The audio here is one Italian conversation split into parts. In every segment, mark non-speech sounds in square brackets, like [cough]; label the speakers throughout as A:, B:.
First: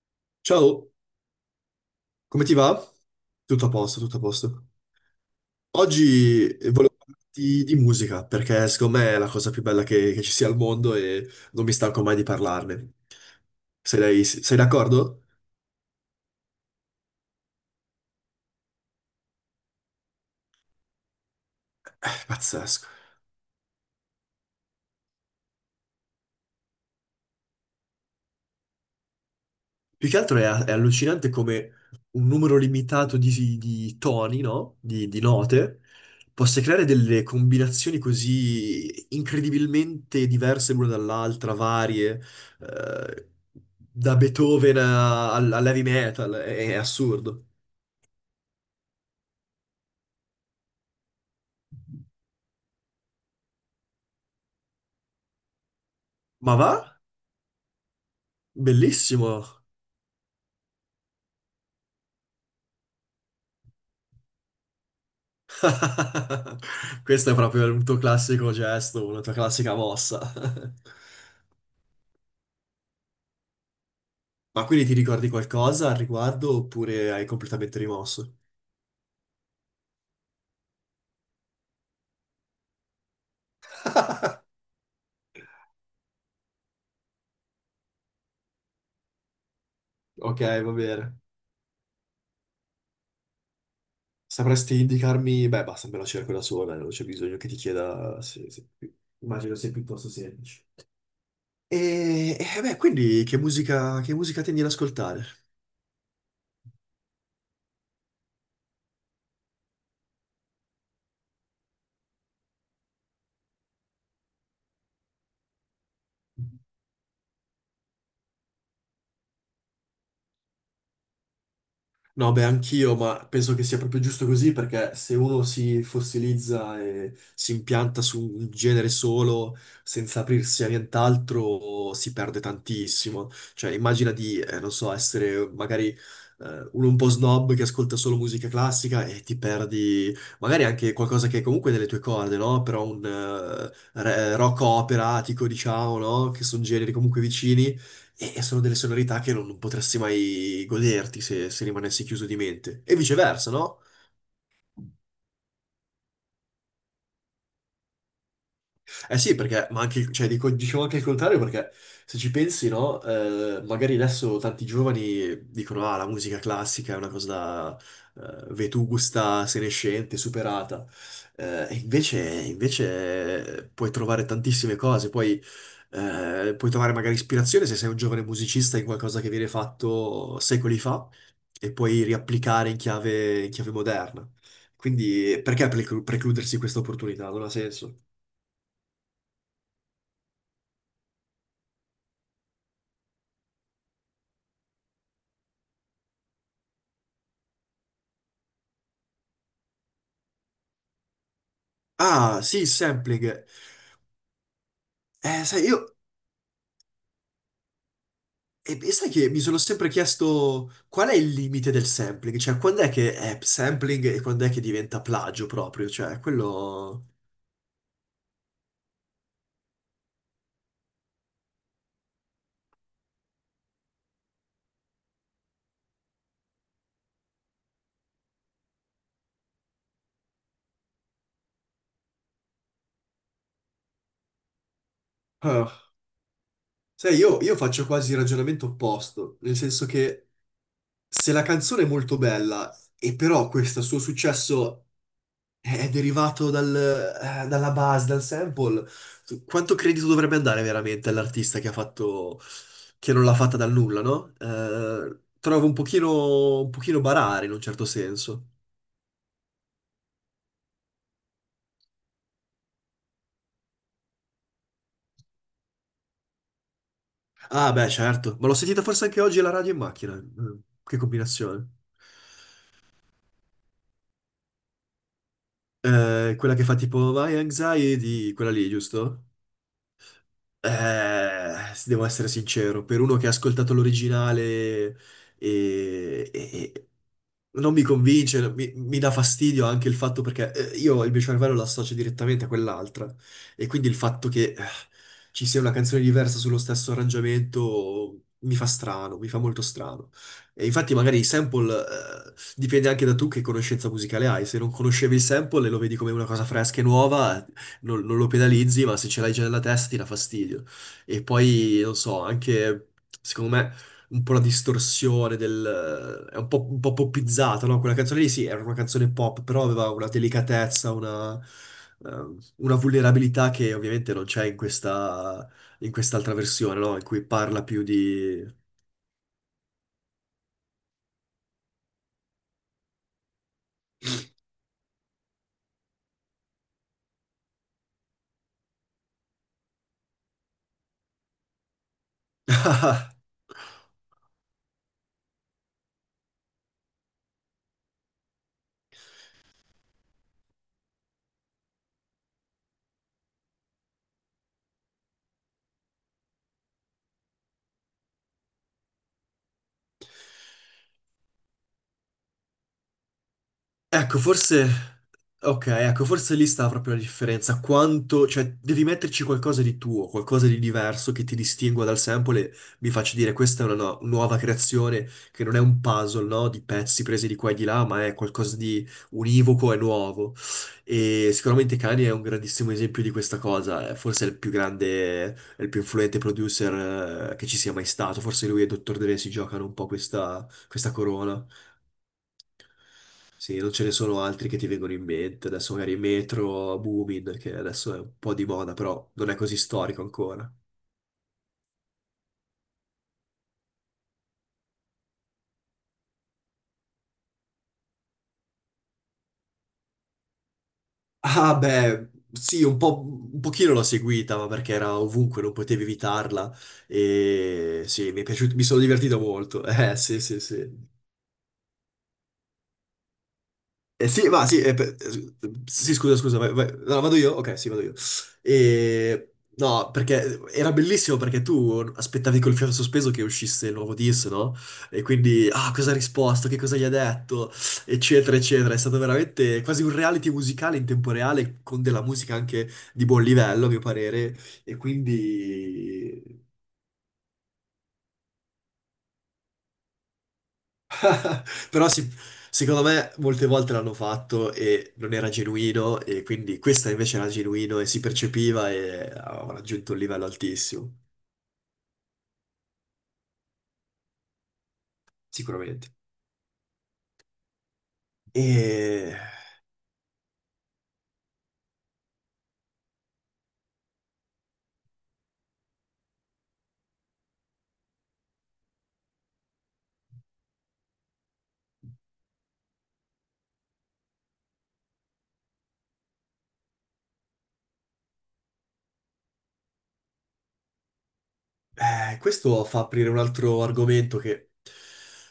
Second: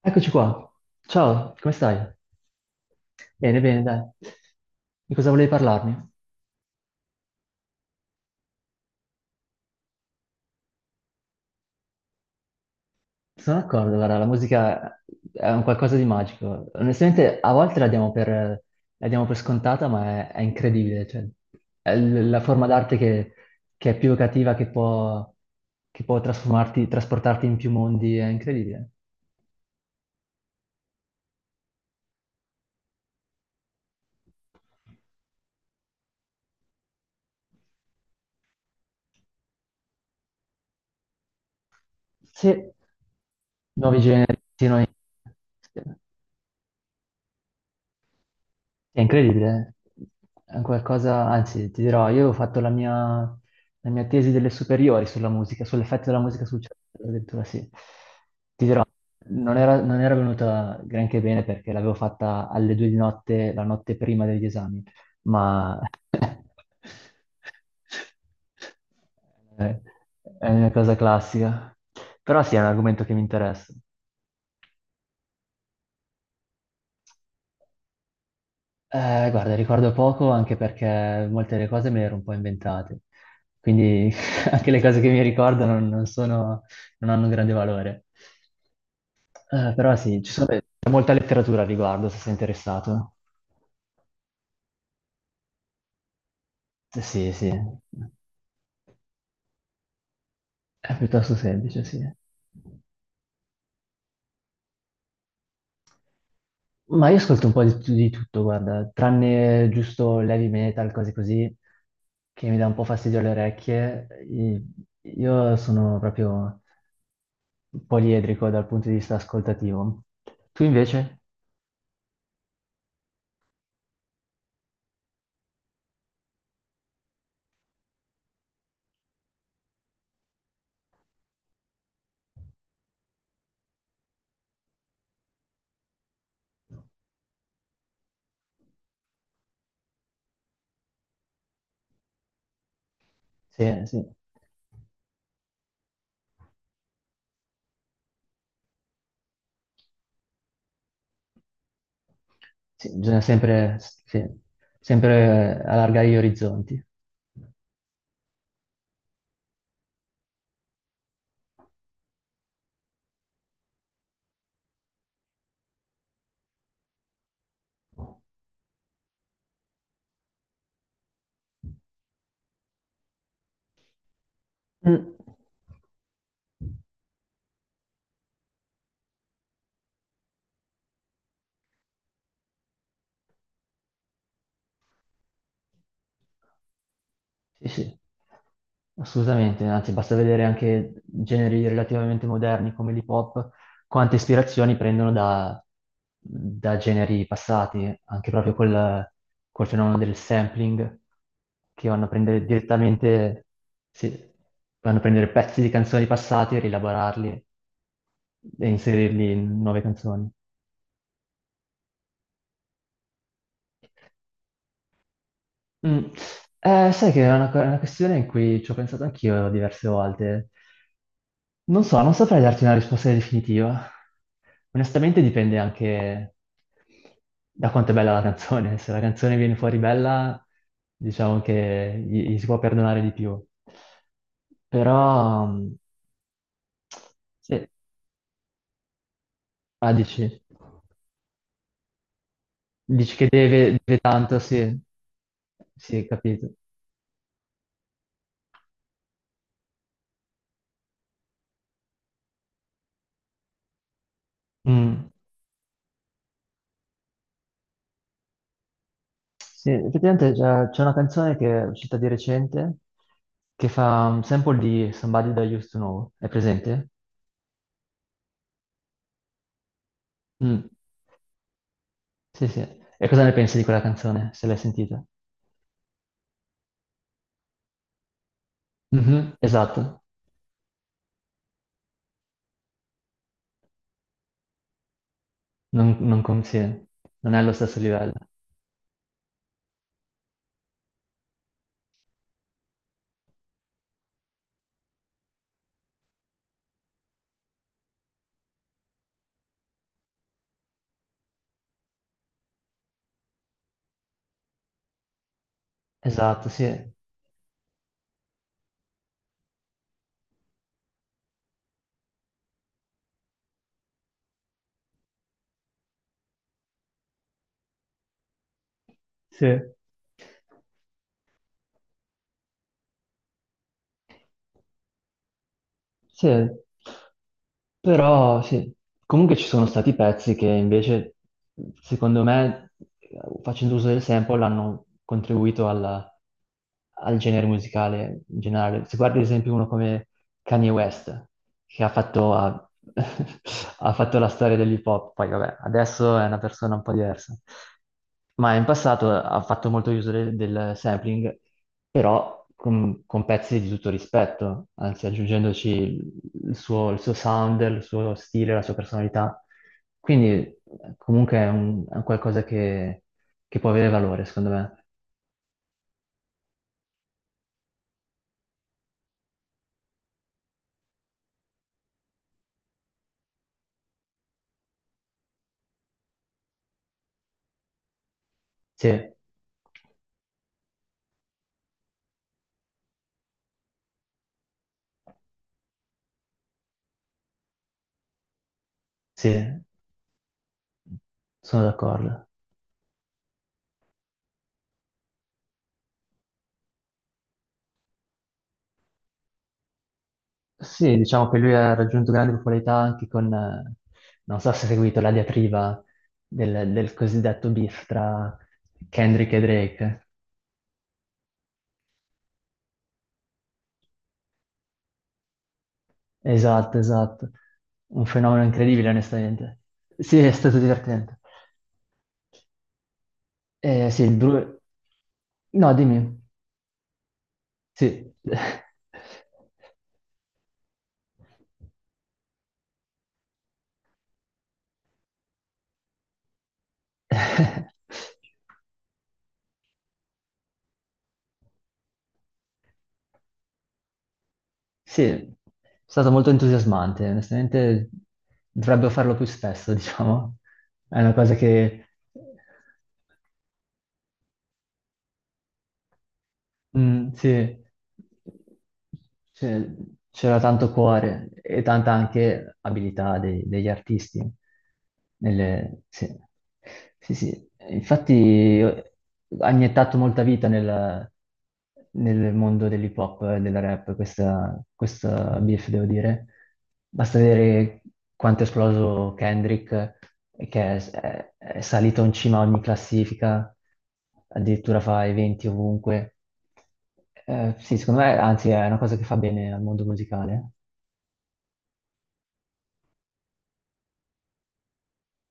A: Eccoci qua.
B: Ciao,
A: Ciao, come stai?
B: come ti va?
A: Bene,
B: Tutto a
A: bene,
B: posto,
A: dai.
B: tutto a posto.
A: Di cosa volevi parlarmi?
B: Oggi volevo parlarti di musica perché secondo me è la cosa più bella che ci sia al mondo e non mi stanco mai di parlarne.
A: Sono d'accordo, guarda,
B: Sei,
A: la
B: sei
A: musica
B: d'accordo?
A: è un qualcosa di magico. Onestamente, a volte la diamo per scontata, ma è incredibile. Cioè, è la forma
B: Pazzesco.
A: d'arte che è più evocativa, che può trasformarti, trasportarti in più mondi, è incredibile.
B: Più che altro è allucinante come un numero limitato di toni, no? Di note, possa creare delle combinazioni così incredibilmente diverse l'una dall'altra, varie,
A: Sì,
B: eh,
A: nuovi
B: da
A: generi, sì,
B: Beethoven
A: noi-
B: al, all'heavy metal, è assurdo.
A: È incredibile, è un qualcosa, anzi ti dirò, io ho fatto la mia tesi delle superiori sulla musica, sull'effetto della musica
B: Ma
A: sul
B: va?
A: cervello, addirittura sì. Ti dirò,
B: Bellissimo!
A: non era venuta granché bene perché l'avevo fatta alle 2 di notte, la notte prima degli esami, ma [laughs]
B: [laughs] Questo è proprio un tuo classico gesto, una tua classica
A: è
B: mossa.
A: è una cosa
B: [laughs]
A: classica. Però sì, è un argomento che mi interessa.
B: Ma quindi ti ricordi qualcosa al riguardo oppure hai completamente rimosso?
A: Guarda, ricordo poco anche perché molte delle cose me le ero un po' inventate, quindi [laughs] anche le cose che mi ricordo non sono, non hanno un grande valore. Però sì,
B: Ok,
A: vabbè,
B: va
A: c'è molta
B: bene.
A: letteratura al riguardo, se sei interessato.
B: Sapresti indicarmi? Beh, basta, me la cerco da sola, non c'è
A: Sì,
B: bisogno che
A: sì,
B: ti chieda. Immagino sia piuttosto semplice.
A: è piuttosto semplice, sì.
B: Beh, quindi che musica tendi ad ascoltare?
A: Ma io ascolto un po' di tutto, guarda, tranne giusto l'heavy metal, cose così, che mi dà un po' fastidio alle orecchie. Io sono proprio poliedrico dal punto di vista ascoltativo. Tu invece?
B: No, beh, anch'io, ma penso che sia proprio giusto così perché se uno si fossilizza e si impianta su un genere solo senza aprirsi a nient'altro si perde tantissimo. Cioè, immagina di, non so, essere magari uno un po' snob che ascolta solo musica classica e ti perdi magari anche qualcosa che è comunque nelle tue corde, no? Però un
A: Sì, sì.
B: rock operatico, diciamo, no? Che sono generi comunque vicini e sono delle sonorità che non potresti mai goderti se rimanessi chiuso di mente.
A: Sì,
B: E
A: bisogna
B: viceversa,
A: sempre,
B: no?
A: sì, sempre allargare gli orizzonti.
B: Eh sì, perché, ma anche, cioè, dicevo anche il contrario, perché se ci pensi, no, magari adesso tanti giovani dicono, ah, la musica classica è una cosa vetusta, senescente, superata. E invece puoi trovare tantissime cose,
A: Mm.
B: poi, puoi trovare magari ispirazione se sei un giovane musicista in qualcosa che viene fatto secoli fa e puoi riapplicare in chiave moderna. Quindi perché precludersi questa opportunità? Non ha
A: Sì,
B: senso.
A: sì, assolutamente, anzi basta vedere anche generi relativamente moderni come l'hip hop, quante ispirazioni prendono da generi passati, anche proprio col fenomeno del sampling, che vanno a
B: Ah,
A: prendere
B: sì, il sampling.
A: direttamente, sì, vanno a prendere
B: Eh,
A: pezzi
B: sai,
A: di
B: io,
A: canzoni passate e rielaborarli e
B: e sai che
A: inserirli
B: mi sono
A: in nuove
B: sempre
A: canzoni.
B: chiesto qual è il limite del sampling? Cioè, quando è che è sampling e quando è che diventa plagio proprio?
A: Mm.
B: Cioè, quello...
A: Sai che è una questione in cui ci ho pensato anch'io diverse volte. Non so, non saprei darti una risposta definitiva. Onestamente dipende anche da quanto è bella la canzone. Se la canzone viene fuori bella, diciamo che gli si può perdonare di più. Però,
B: Ah. Sai, io
A: sì,
B: faccio quasi il ragionamento opposto, nel senso
A: ah,
B: che
A: dici,
B: se la canzone è molto bella e
A: dici che
B: però
A: deve,
B: questo
A: deve
B: suo
A: tanto, sì,
B: successo è
A: sì,
B: derivato
A: capito.
B: dalla base, dal sample. Quanto credito dovrebbe andare veramente all'artista che ha fatto, che non l'ha fatta dal nulla, no?
A: Mm.
B: Trovo un pochino barare in un certo senso.
A: Sì, effettivamente c'è una canzone che è uscita di recente che fa un sample di Somebody That I Used to Know. È presente?
B: Ah, beh, certo, ma l'ho sentita forse anche oggi alla radio in macchina. Mm.
A: Mm.
B: Che combinazione.
A: Sì, sì. E cosa ne pensi di quella canzone, se l'hai sentita?
B: Quella che fa tipo My Anxiety, quella lì, giusto?
A: Mhm, esatto.
B: Se devo essere sincero, per uno che ha ascoltato l'originale
A: Non, non,
B: e, e-
A: sì,
B: e
A: non è allo
B: non
A: stesso
B: mi
A: livello.
B: convince, mi dà fastidio anche il fatto perché io il mio cervello lo associo direttamente a quell'altra e quindi il fatto che ci sia una canzone diversa sullo stesso arrangiamento mi fa strano, mi fa molto strano. E infatti magari il sample dipende anche da tu che conoscenza musicale hai, se non conoscevi il sample e lo vedi come una cosa
A: Esatto,
B: fresca e
A: sì.
B: nuova, non lo penalizzi, ma se ce l'hai già nella testa ti dà fastidio. E poi, non so, anche secondo me un po' la distorsione del... è un po' poppizzata, no? Quella canzone lì sì, era una canzone pop,
A: Sì.
B: però aveva una delicatezza, una vulnerabilità che ovviamente non c'è in questa, in
A: Sì,
B: quest'altra versione, no? In cui parla più
A: però
B: di...
A: sì, comunque ci sono stati pezzi che invece, secondo me, facendo uso del sample, hanno contribuito al genere musicale in generale. Se guardi ad esempio uno come Kanye West, che ha fatto,
B: [laughs]
A: [laughs] ha fatto la storia dell'hip hop, poi vabbè, adesso è una persona un po' diversa ma in passato ha fatto molto uso del sampling, però con pezzi di tutto rispetto, anzi aggiungendoci il suo sound, il suo stile, la sua personalità. Quindi comunque è un qualcosa che può avere
B: Ecco,
A: valore, secondo me.
B: forse... Ok, ecco, forse lì sta proprio la differenza. Quanto... Cioè, devi metterci qualcosa di tuo, qualcosa di diverso che ti distingua dal sample e mi faccia dire questa è una nuova creazione che non è un puzzle, no? Di pezzi presi di qua e di là, ma è qualcosa di
A: Sì,
B: univoco e nuovo. E sicuramente Kanye è un grandissimo esempio di questa cosa. È forse il più grande, è il più influente producer che ci sia mai stato. Forse lui e Dr. Dre si
A: sì,
B: giocano un po' questa corona.
A: sono d'accordo.
B: Sì, non ce ne sono altri che ti vengono in mente. Adesso magari Metro, Boomin, che adesso è un po' di moda, però non è così storico ancora.
A: Sì, diciamo che lui ha raggiunto grande popolarità anche con, non so se hai seguito la diatriba del cosiddetto beef tra Kendrick e Drake.
B: Ah, beh, sì, un po', un pochino l'ho seguita, ma perché era ovunque, non potevi evitarla.
A: Esatto, esatto.
B: E
A: Un
B: sì, mi è
A: fenomeno
B: piaciuto, mi sono
A: incredibile,
B: divertito
A: onestamente.
B: molto. [laughs]
A: Sì,
B: Sì,
A: è
B: sì,
A: stato
B: sì.
A: divertente. Sì,
B: Eh
A: il
B: sì, va, sì,
A: Bru-
B: eh, per- eh,
A: No,
B: sì, scusa,
A: dimmi.
B: scusa, vai. No, vado io? Ok, sì, vado io.
A: Sì.
B: E... No, perché era bellissimo perché tu aspettavi col fiato sospeso che uscisse il nuovo disco, no? E quindi, ah, cosa ha risposto, che cosa gli ha detto,
A: [laughs]
B: eccetera, eccetera. È stato veramente quasi un reality musicale in tempo reale con della musica anche di buon livello, a mio parere. E
A: Sì, è stato molto
B: quindi...
A: entusiasmante. Onestamente, dovrebbero farlo più spesso, [laughs] diciamo. È una cosa
B: [laughs]
A: che...
B: Però sì, secondo me molte volte l'hanno fatto e non era genuino e quindi questa
A: Mm,
B: invece era
A: sì,
B: genuino e si percepiva e aveva
A: c'è-
B: raggiunto un livello
A: c'era tanto
B: altissimo,
A: cuore e tanta anche abilità degli artisti.
B: sicuramente.
A: Sì. Sì, sì. Infatti
B: E
A: ha iniettato molta vita nel mondo dell'hip hop e del rap, questa, beef, devo dire. Basta vedere quanto è esploso Kendrick, che è salito in cima a ogni classifica addirittura fa eventi ovunque. Sì, secondo me, anzi, è una cosa che fa bene al mondo musicale.
B: questo fa aprire un altro argomento che,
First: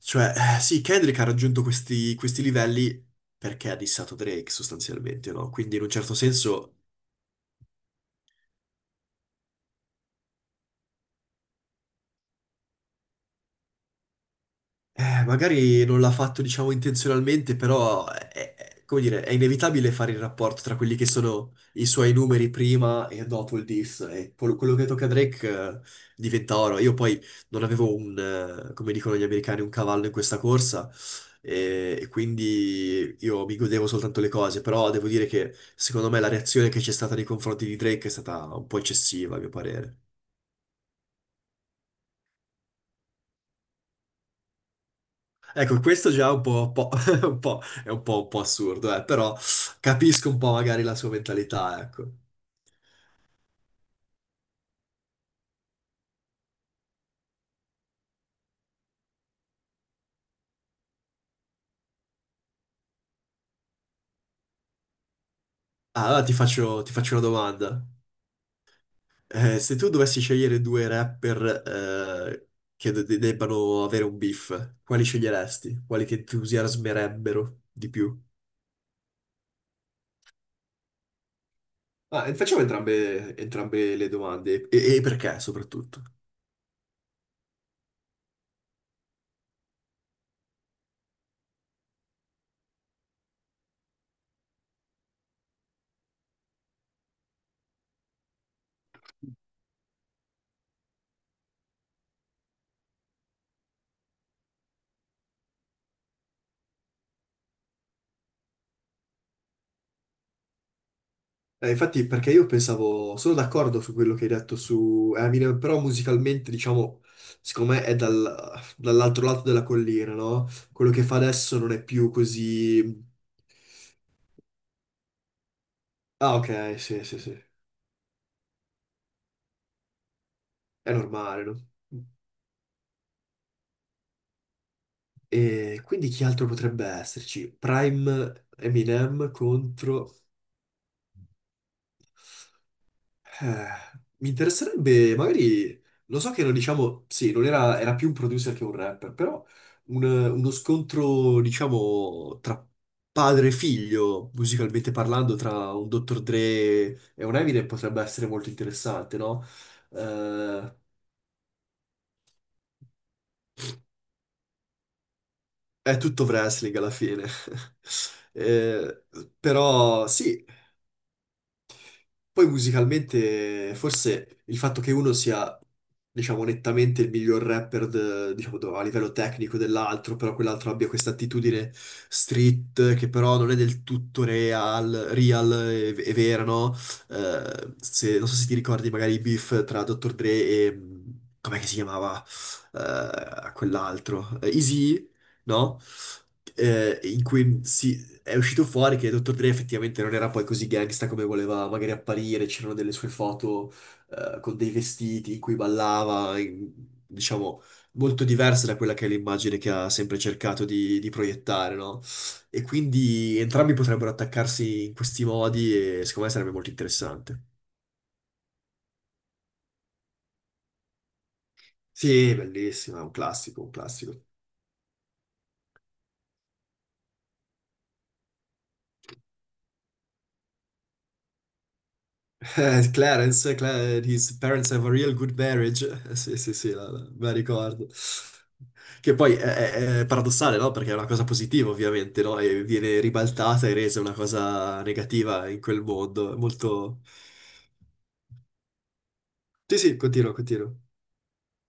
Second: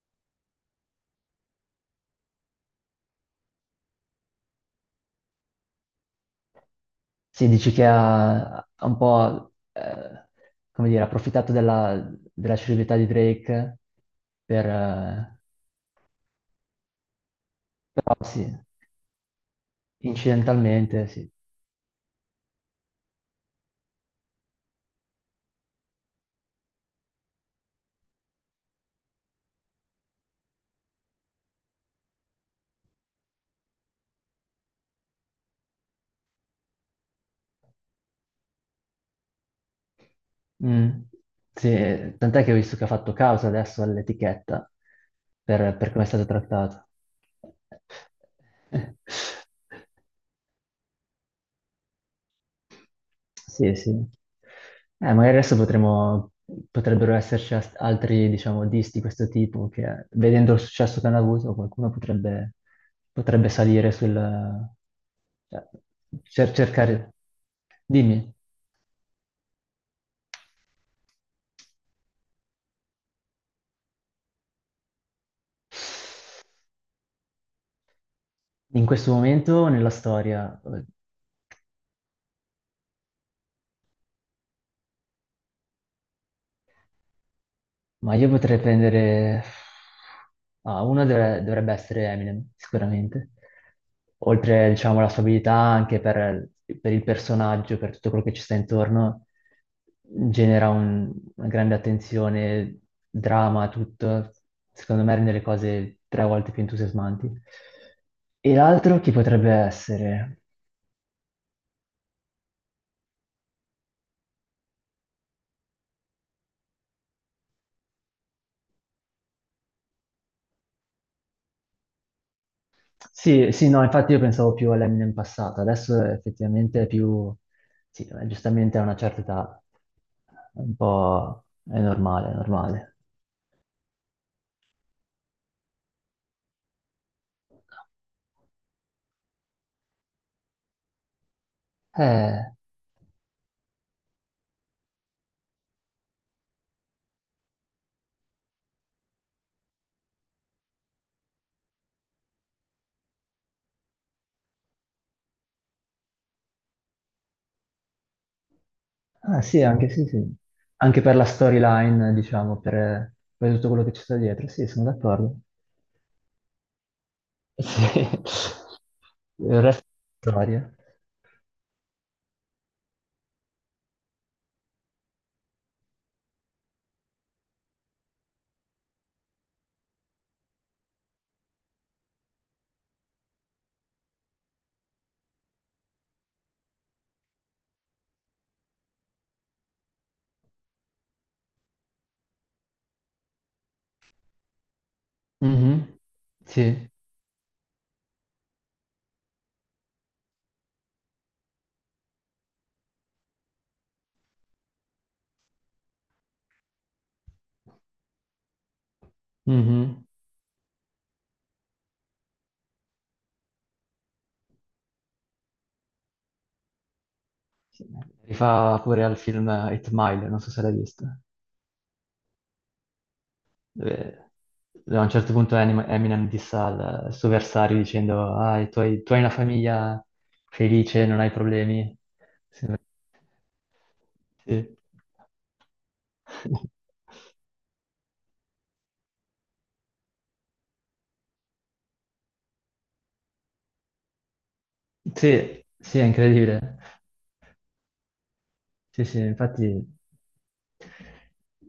B: cioè, sì, Kendrick ha raggiunto questi, questi livelli perché ha dissato Drake sostanzialmente, no? Quindi in un certo senso
A: Sì, dici che ha un po', come dire, approfittato della celebrità di Drake per,
B: eh, magari non l'ha fatto, diciamo, intenzionalmente,
A: però sì,
B: è- come dire, è inevitabile fare il rapporto tra quelli che
A: incidentalmente, sì.
B: sono i suoi numeri prima e dopo il diss. E quello quello che tocca a Drake, diventa oro. Io poi non avevo come dicono gli americani, un cavallo in questa corsa, e quindi io mi godevo soltanto le cose, però devo dire che secondo me la reazione che c'è stata nei confronti di Drake è stata un po' eccessiva, a mio parere.
A: Mm, sì, tant'è che ho visto che ha fatto causa adesso all'etichetta per,
B: Ecco,
A: per come è
B: questo
A: stato
B: già è un
A: trattato.
B: po', [laughs] è un po' assurdo, però
A: [laughs]
B: capisco un po' magari la sua mentalità, ecco.
A: Sì, sì. Magari adesso potremmo, potrebbero esserci altri, diciamo, disti di questo tipo che, vedendo il successo che hanno avuto, qualcuno potrebbe salire sul... cioè,
B: Ah, allora ti
A: cercare...
B: faccio una domanda.
A: Dimmi,
B: Se tu dovessi scegliere due rapper eh, che debbano avere un beef, quali sceglieresti? Quali ti entusiasmerebbero di più?
A: in questo momento nella storia?
B: Ah, e facciamo entrambe, entrambe le domande e perché soprattutto.
A: Ma io potrei prendere... Ah, uno dovrebbe essere Eminem, sicuramente. Oltre, diciamo, alla sua abilità anche per il personaggio, per tutto quello che ci sta intorno, genera una grande attenzione, drama, tutto. Secondo me rende le cose tre volte più entusiasmanti. E l'altro chi potrebbe essere?
B: Infatti, perché io pensavo, sono d'accordo su quello che hai detto su Eminem, però musicalmente, diciamo, secondo me è dall'altro lato della collina, no? Quello che fa adesso non è più così...
A: Sì, sì, no, infatti io pensavo più all'Eminem passato, adesso
B: Ah, ok,
A: effettivamente è
B: sì, sì,
A: più...
B: sì,
A: Sì, giustamente a una certa età. È un
B: è normale,
A: po'...
B: no?
A: è normale, è normale.
B: E quindi chi altro potrebbe esserci? Prime Eminem contro...
A: Eh,
B: Eh, mi interesserebbe, magari, lo so che non diciamo, sì, non era, era più un producer che un rapper, però uno scontro, diciamo, tra padre e figlio, musicalmente parlando, tra un Dr. Dre e un Eminem potrebbe essere molto interessante,
A: ah,
B: no?
A: sì, anche sì, sì.
B: Eh,
A: Anche per la storyline, diciamo, per tutto quello che ci sta dietro, sì, sono d'accordo.
B: è tutto wrestling alla fine. [laughs]
A: Sì.
B: Eh,
A: Il resto
B: però
A: è
B: sì,
A: storia.
B: poi musicalmente, forse il fatto che uno sia, diciamo, nettamente il miglior rapper, diciamo, a livello tecnico dell'altro, però quell'altro abbia questa attitudine street, che però non è del tutto real, real e vera, no? Non so se ti ricordi magari i beef tra Dr. Dre e... com'è che si chiamava? Eh, quell'altro? Eazy-E, no?
A: Mhm. Sì.
B: In cui si è uscito fuori che Dr. Dre effettivamente non era poi così gangsta come voleva magari apparire, c'erano delle sue foto con dei vestiti in cui ballava, diciamo, molto diverse da quella che è l'immagine che ha
A: Mhm.
B: sempre cercato di proiettare, no? E quindi entrambi potrebbero attaccarsi in questi modi e secondo me sarebbe molto interessante.
A: Sì. Rifà pure al film Eight Mile, non so se l'hai visto,
B: Sì, bellissimo, è un classico, un classico.
A: dove, dove a un certo punto Eminem dissa al suo avversario dicendo ah, tu hai una famiglia felice, non hai problemi. Sì.
B: Clarence, Cla- his parents
A: Sì.
B: have a real good marriage. Sì, sì, sì,
A: [laughs]
B: me la ricordo. Che poi è, è paradossale, no? Perché è una cosa positiva, ovviamente, no? E viene ribaltata e resa una cosa negativa in
A: Sì,
B: quel
A: sì, è
B: mondo. È
A: incredibile.
B: molto...
A: Sì, sì,
B: Sì,
A: infatti...
B: sì, continuo, continuo.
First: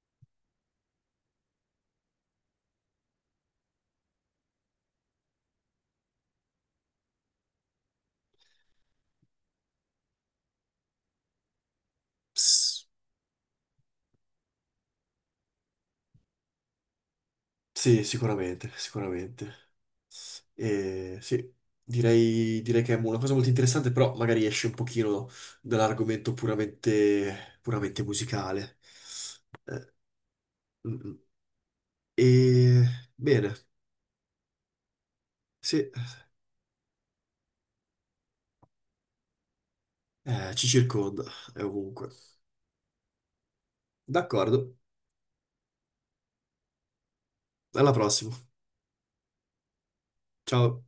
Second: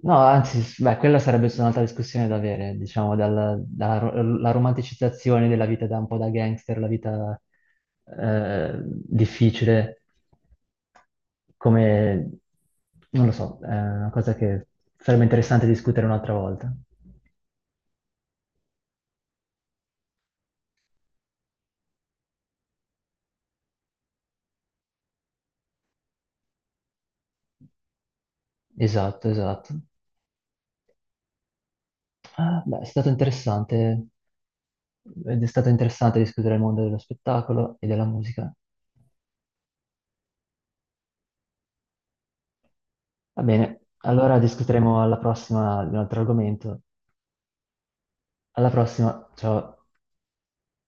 A: No, anzi, beh, quella sarebbe stata un'altra discussione da avere, diciamo, la romanticizzazione della vita da un po' da gangster, la vita difficile, come...
B: Pss.
A: non lo so, è una cosa che sarebbe interessante discutere un'altra volta.
B: Sì, sicuramente, sicuramente. E sì, direi, direi che è una cosa molto interessante, però magari esce un pochino dall'argomento puramente, puramente musicale.
A: Esatto, esatto.
B: Eh, mm, mm.
A: Ah, beh,
B: E
A: è stato
B: bene,
A: interessante. Ed è stato
B: sì,
A: interessante discutere il mondo dello spettacolo e della musica.
B: ci circonda, è ovunque.
A: Va bene, allora
B: D'accordo,
A: discuteremo alla prossima di un altro argomento.
B: alla prossima.
A: Alla prossima, ciao.
B: Ciao.